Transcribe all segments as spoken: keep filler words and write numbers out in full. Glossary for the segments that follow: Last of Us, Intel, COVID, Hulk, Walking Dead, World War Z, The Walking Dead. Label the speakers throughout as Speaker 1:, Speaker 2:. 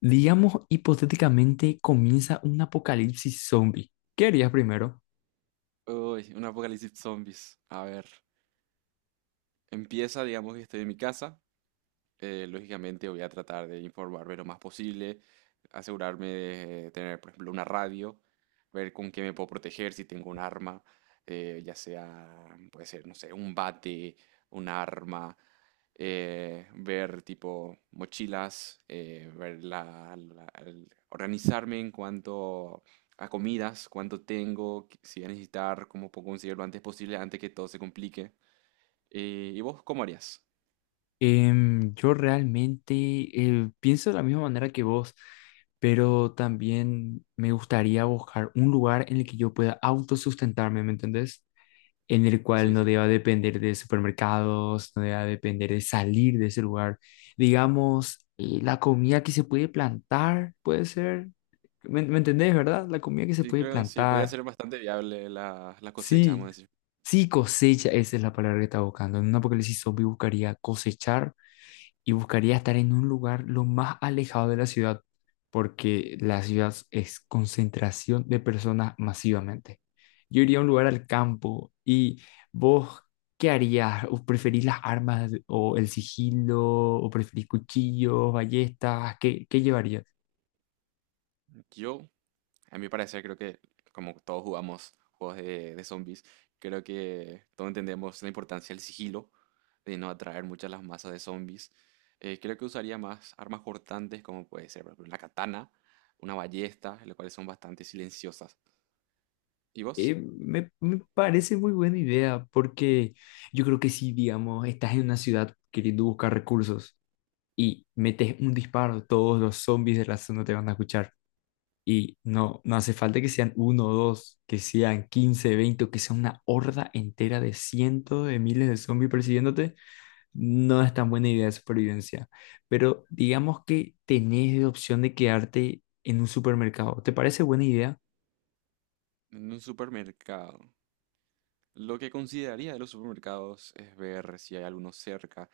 Speaker 1: Digamos, hipotéticamente comienza un apocalipsis zombie. ¿Qué harías primero?
Speaker 2: Uy, un apocalipsis zombies. A ver, empieza, digamos que estoy en mi casa, eh, lógicamente voy a tratar de informarme lo más posible, asegurarme de eh, tener, por ejemplo, una radio, ver con qué me puedo proteger si tengo un arma, eh, ya sea, puede ser, no sé, un bate, un arma, eh, ver tipo mochilas, eh, ver la, la- el- organizarme en cuanto a comidas, cuánto tengo, qué- si voy a necesitar, cómo puedo conseguirlo antes posible, antes que todo se complique. Eh, ¿y vos cómo harías?
Speaker 1: Em, yo realmente eh, pienso de la misma manera que vos, pero también me gustaría buscar un lugar en el que yo pueda autosustentarme, ¿me entendés? En el cual
Speaker 2: Sí,
Speaker 1: no
Speaker 2: sí.
Speaker 1: deba depender de supermercados, no deba depender de salir de ese lugar. Digamos, eh, la comida que se puede plantar, puede ser, ¿me, me entendés, verdad? La comida que se
Speaker 2: Sí,
Speaker 1: puede
Speaker 2: creo, sí, podía
Speaker 1: plantar.
Speaker 2: ser bastante viable la, la cosecha, vamos
Speaker 1: Sí,
Speaker 2: a decir.
Speaker 1: sí, cosecha, esa es la palabra que estaba buscando. En un apocalipsis zombie buscaría cosechar y buscaría estar en un lugar lo más alejado de la ciudad, porque la ciudad es concentración de personas masivamente. Yo iría a un lugar al campo y vos, ¿qué harías? ¿O preferís las armas o el sigilo? ¿O preferís cuchillos, ballestas? ¿Qué, qué llevarías?
Speaker 2: Yo, a mi parecer, creo que como todos jugamos juegos de, de zombies, creo que todos entendemos la importancia del sigilo, de no atraer muchas las masas de zombies. Eh, creo que usaría más armas cortantes, como puede ser, por ejemplo, la katana, una ballesta, las cuales son bastante silenciosas. ¿Y
Speaker 1: Eh,
Speaker 2: vos?
Speaker 1: me, me parece muy buena idea porque yo creo que si, digamos, estás en una ciudad queriendo buscar recursos y metes un disparo, todos los zombies de la zona te van a escuchar. Y no, no hace falta que sean uno o dos, que sean quince veinte o que sea una horda entera de cientos de miles de zombies persiguiéndote. No es tan buena idea de supervivencia. Pero digamos que tenés la opción de quedarte en un supermercado. ¿Te parece buena idea?
Speaker 2: En un supermercado. Lo que consideraría de los supermercados es ver si hay alguno cerca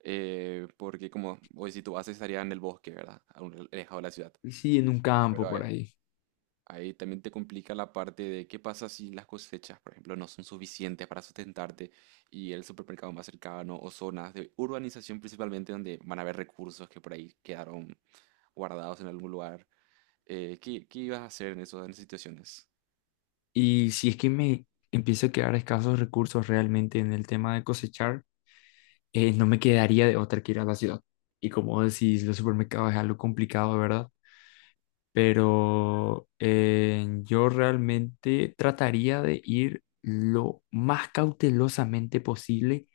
Speaker 2: eh, porque como hoy si tú haces estaría en el bosque, ¿verdad? A un alejado de la ciudad.
Speaker 1: Sí, en un campo
Speaker 2: Pero ahí,
Speaker 1: por ahí.
Speaker 2: ahí también te complica la parte de qué pasa si las cosechas, por ejemplo, no son suficientes para sustentarte y el supermercado más cercano o zonas de urbanización principalmente donde van a haber recursos que por ahí quedaron guardados en algún lugar. Eh, ¿qué, qué ibas a hacer en eso, en esas situaciones?
Speaker 1: Y si es que me empiezo a quedar escasos recursos realmente en el tema de cosechar, eh, no me quedaría de otra que ir a la ciudad. Y como decís, los supermercados es algo complicado, ¿verdad? Pero eh, yo realmente trataría de ir lo más cautelosamente posible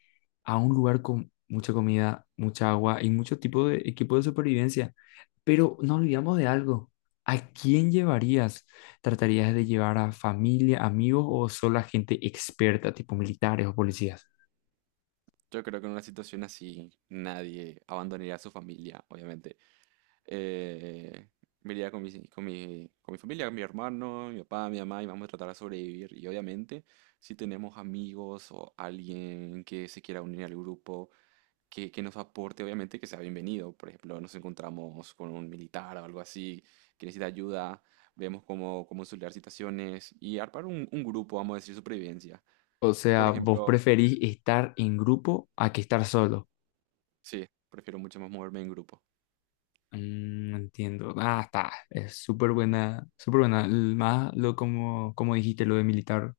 Speaker 1: a un lugar con mucha comida, mucha agua y mucho tipo de equipo de supervivencia. Pero no olvidamos de algo. ¿A quién llevarías? ¿Tratarías de llevar a familia, amigos o solo a gente experta, tipo militares o policías?
Speaker 2: Yo creo que en una situación así nadie abandonaría a su familia, obviamente. Eh, me iría con mi, con mi, con mi familia, con mi hermano, mi papá, mi mamá, y vamos a tratar de sobrevivir. Y obviamente, si tenemos amigos o alguien que se quiera unir al grupo, que, que nos aporte, obviamente que sea bienvenido. Por ejemplo, nos encontramos con un militar o algo así que necesita ayuda, vemos cómo, cómo solucionar situaciones y armar un, un grupo, vamos a decir, supervivencia.
Speaker 1: O
Speaker 2: Por
Speaker 1: sea, vos
Speaker 2: ejemplo,
Speaker 1: preferís estar en grupo a que estar solo.
Speaker 2: sí, prefiero mucho más moverme en grupo.
Speaker 1: Mm, entiendo. Ah, está. Es súper buena, súper buena. L- Más lo como, como dijiste, lo de militar,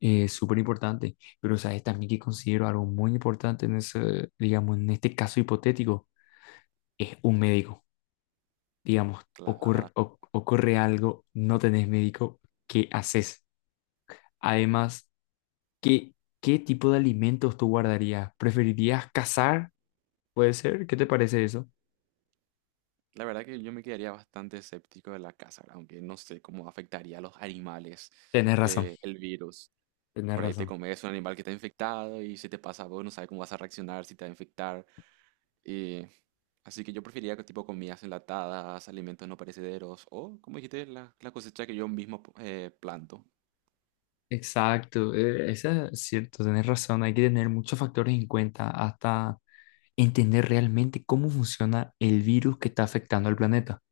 Speaker 1: es súper importante. Pero, ¿sabes también que considero algo muy importante en ese, digamos, en este caso hipotético? Es un médico. Digamos, ocurre,
Speaker 2: La,
Speaker 1: o- ocurre algo, no tenés médico, ¿qué haces? Además, ¿qué, qué tipo de alimentos tú guardarías? ¿Preferirías cazar? ¿Puede ser? ¿Qué te parece eso?
Speaker 2: la verdad que yo me quedaría bastante escéptico de la caza, aunque no sé cómo afectaría a los animales
Speaker 1: Tenés razón,
Speaker 2: eh, el virus.
Speaker 1: tenés
Speaker 2: Por ahí te
Speaker 1: razón.
Speaker 2: comes un animal que está infectado y si te pasa a vos no sabes cómo vas a reaccionar, si te va a infectar. eh, Así que yo preferiría que tipo comidas enlatadas, alimentos no perecederos o, como dijiste, la, la cosecha que yo mismo eh, planto.
Speaker 1: Exacto, eh, eso es cierto, tenés razón. Hay que tener muchos factores en cuenta hasta entender realmente cómo funciona el virus que está afectando al planeta.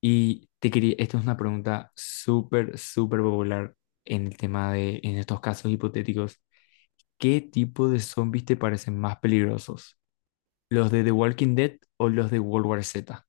Speaker 1: Y te quería, esta es una pregunta súper, súper popular en el tema de, en estos casos hipotéticos. ¿Qué tipo de zombies te parecen más peligrosos? ¿Los de The Walking Dead o los de World War Z?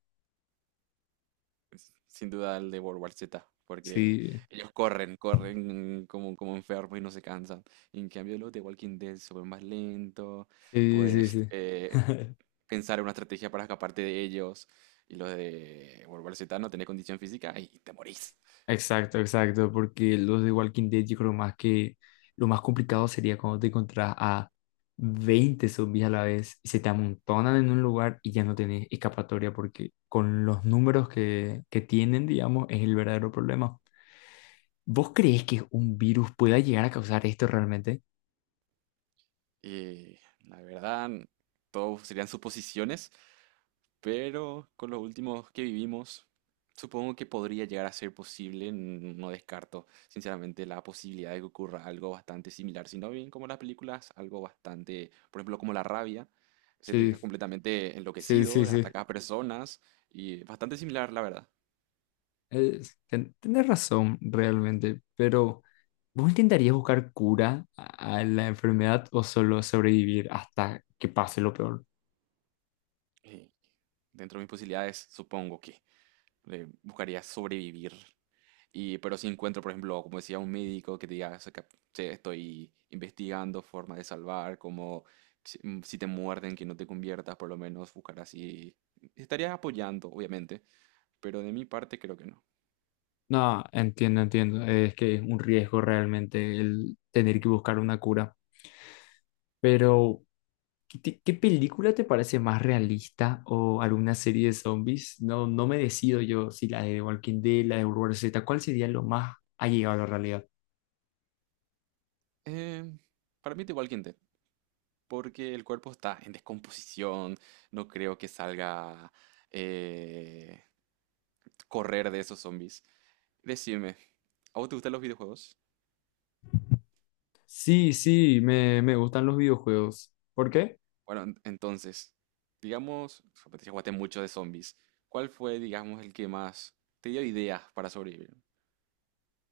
Speaker 2: Sin duda el de World War Z, porque
Speaker 1: Sí,
Speaker 2: ellos corren, corren como, como enfermos y no se cansan. Y en cambio, los de Walking Dead se vuelven más lentos,
Speaker 1: sí, sí,
Speaker 2: puedes
Speaker 1: sí.
Speaker 2: eh, pensar en una estrategia para escaparte de ellos. Y los de World War Z no tenés condición física y te morís.
Speaker 1: Exacto, exacto, porque los de Walking Dead yo creo más que lo más complicado sería cuando te encontrás a veinte zombies a la vez y se te amontonan en un lugar y ya no tenés escapatoria porque con los números que, que tienen, digamos, es el verdadero problema. ¿Vos crees que un virus pueda llegar a causar esto realmente?
Speaker 2: Y la verdad, todos serían suposiciones, pero con los últimos que vivimos, supongo que podría llegar a ser posible. n- No descarto, sinceramente, la posibilidad de que ocurra algo bastante similar, sino bien como las películas, algo bastante, por ejemplo, como la rabia, se te deja
Speaker 1: Sí,
Speaker 2: completamente
Speaker 1: sí,
Speaker 2: enloquecido,
Speaker 1: sí, sí.
Speaker 2: ataca a personas y bastante similar, la verdad.
Speaker 1: Es- ten- tenés razón realmente, pero ¿vos intentarías buscar cura a a la enfermedad o solo sobrevivir hasta que pase lo peor?
Speaker 2: Eh, dentro de mis posibilidades, supongo que eh, buscaría sobrevivir. Y, pero si encuentro, por ejemplo, como decía, un médico que te diga, "Sé que- che, estoy investigando formas de salvar, como si, mm, si te muerden, que no te conviertas, por lo menos buscar así. Estaría apoyando, obviamente, pero de mi parte creo que no.
Speaker 1: No, entiendo, entiendo. Es que es un riesgo realmente el tener que buscar una cura. Pero, ¿qué, te- ¿qué película te parece más realista o alguna serie de zombies? No, no me decido yo si la de Walking Dead, la de World Z, ¿cuál sería lo más allegado a la realidad?
Speaker 2: Eh, para mí es igual que Intel, porque el cuerpo está en descomposición, no creo que salga eh, correr de esos zombies. Decime, ¿a vos te gustan los videojuegos?
Speaker 1: Sí, sí, me, me gustan los videojuegos. ¿Por qué?
Speaker 2: Bueno, en- entonces, digamos, o sea, te jugaste mucho de zombies. ¿Cuál fue, digamos, el que más te dio ideas para sobrevivir?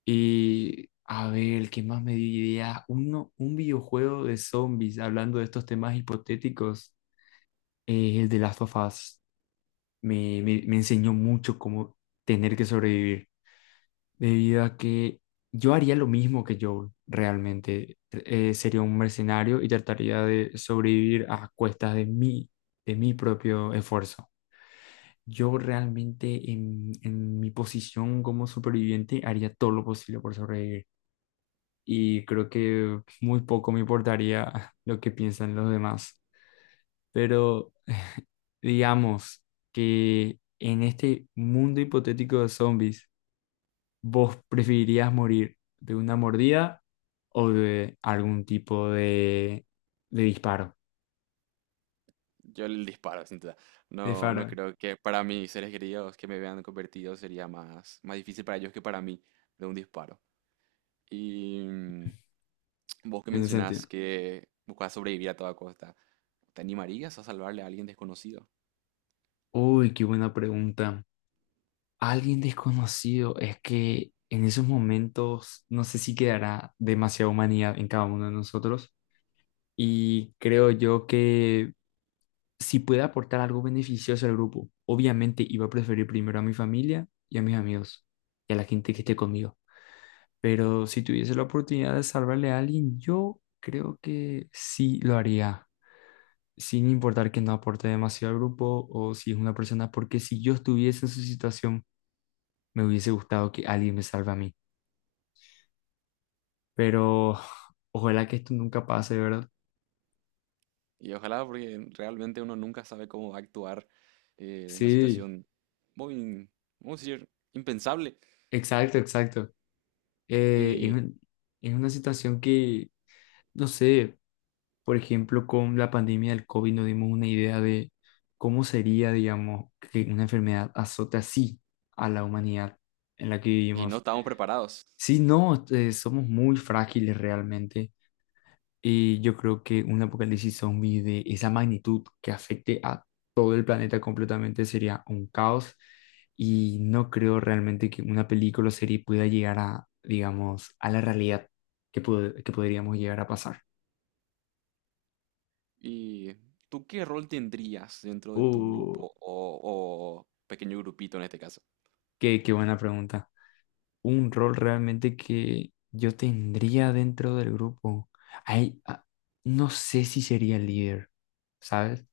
Speaker 1: Y, a ver, ¿qué más me diría? Uno, un videojuego de zombies, hablando de estos temas hipotéticos, es el de Last of Us. me, me, me enseñó mucho cómo tener que sobrevivir, debido a que yo haría lo mismo que yo realmente. Eh, eh, sería un mercenario y trataría de sobrevivir a cuestas de mí, de mi propio esfuerzo. Yo realmente en, en mi posición como superviviente haría todo lo posible por sobrevivir y creo que muy poco me importaría lo que piensan los demás. Pero digamos que en este mundo hipotético de zombies, ¿vos preferirías morir de una mordida o de algún tipo de, de disparo?
Speaker 2: Yo el disparo, sin duda.
Speaker 1: De
Speaker 2: No, no
Speaker 1: faro,
Speaker 2: creo que para mis seres queridos que me vean convertido sería más, más difícil para ellos que para mí de un disparo. Y mm, vos que
Speaker 1: en ese sentido.
Speaker 2: mencionás que buscas sobrevivir a toda costa, ¿te animarías a salvarle a alguien desconocido?
Speaker 1: Uy, qué buena pregunta. Alguien desconocido, es que en esos momentos no sé si quedará demasiada humanidad en cada uno de nosotros y creo yo que si puede aportar algo beneficioso al grupo, obviamente iba a preferir primero a mi familia y a mis amigos y a la gente que esté conmigo. Pero si tuviese la oportunidad de salvarle a alguien, yo creo que sí lo haría, sin importar que no aporte demasiado al grupo o si es una persona, porque si yo estuviese en su situación, me hubiese gustado que alguien me salve a mí. Pero ojalá que esto nunca pase, ¿verdad?
Speaker 2: Y ojalá, porque realmente uno nunca sabe cómo va a actuar eh, en una
Speaker 1: Sí,
Speaker 2: situación muy, vamos a decir, impensable
Speaker 1: exacto, exacto. Eh, es
Speaker 2: y,
Speaker 1: un- es una situación que, no sé. Por ejemplo, con la pandemia del COVID nos dimos una idea de cómo sería, digamos, que una enfermedad azote así a la humanidad en la que
Speaker 2: y no
Speaker 1: vivimos.
Speaker 2: estamos preparados.
Speaker 1: Sí, no, eh, somos muy frágiles realmente y yo creo que un apocalipsis zombie de esa magnitud que afecte a todo el planeta completamente sería un caos y no creo realmente que una película o serie pueda llegar a, digamos, a la realidad que, pod- que podríamos llegar a pasar.
Speaker 2: ¿Y tú qué rol tendrías dentro de tu
Speaker 1: Uh,
Speaker 2: grupo o, o pequeño grupito en este caso?
Speaker 1: qué, qué buena pregunta. Un rol realmente que yo tendría dentro del grupo. Ay, ah, no sé si sería líder, ¿sabes?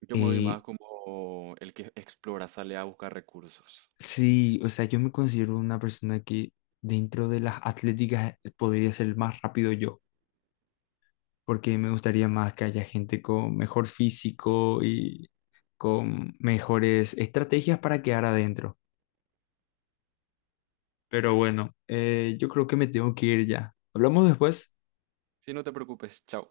Speaker 2: Yo me voy más
Speaker 1: Eh,
Speaker 2: como el que explora, sale a buscar recursos.
Speaker 1: sí, o sea, yo me considero una persona que dentro de las atléticas podría ser más rápido yo, porque me gustaría más que haya gente con mejor físico y con mejores estrategias para quedar adentro. Pero bueno, eh, yo creo que me tengo que ir ya. ¿Hablamos después?
Speaker 2: Si no te preocupes, chao.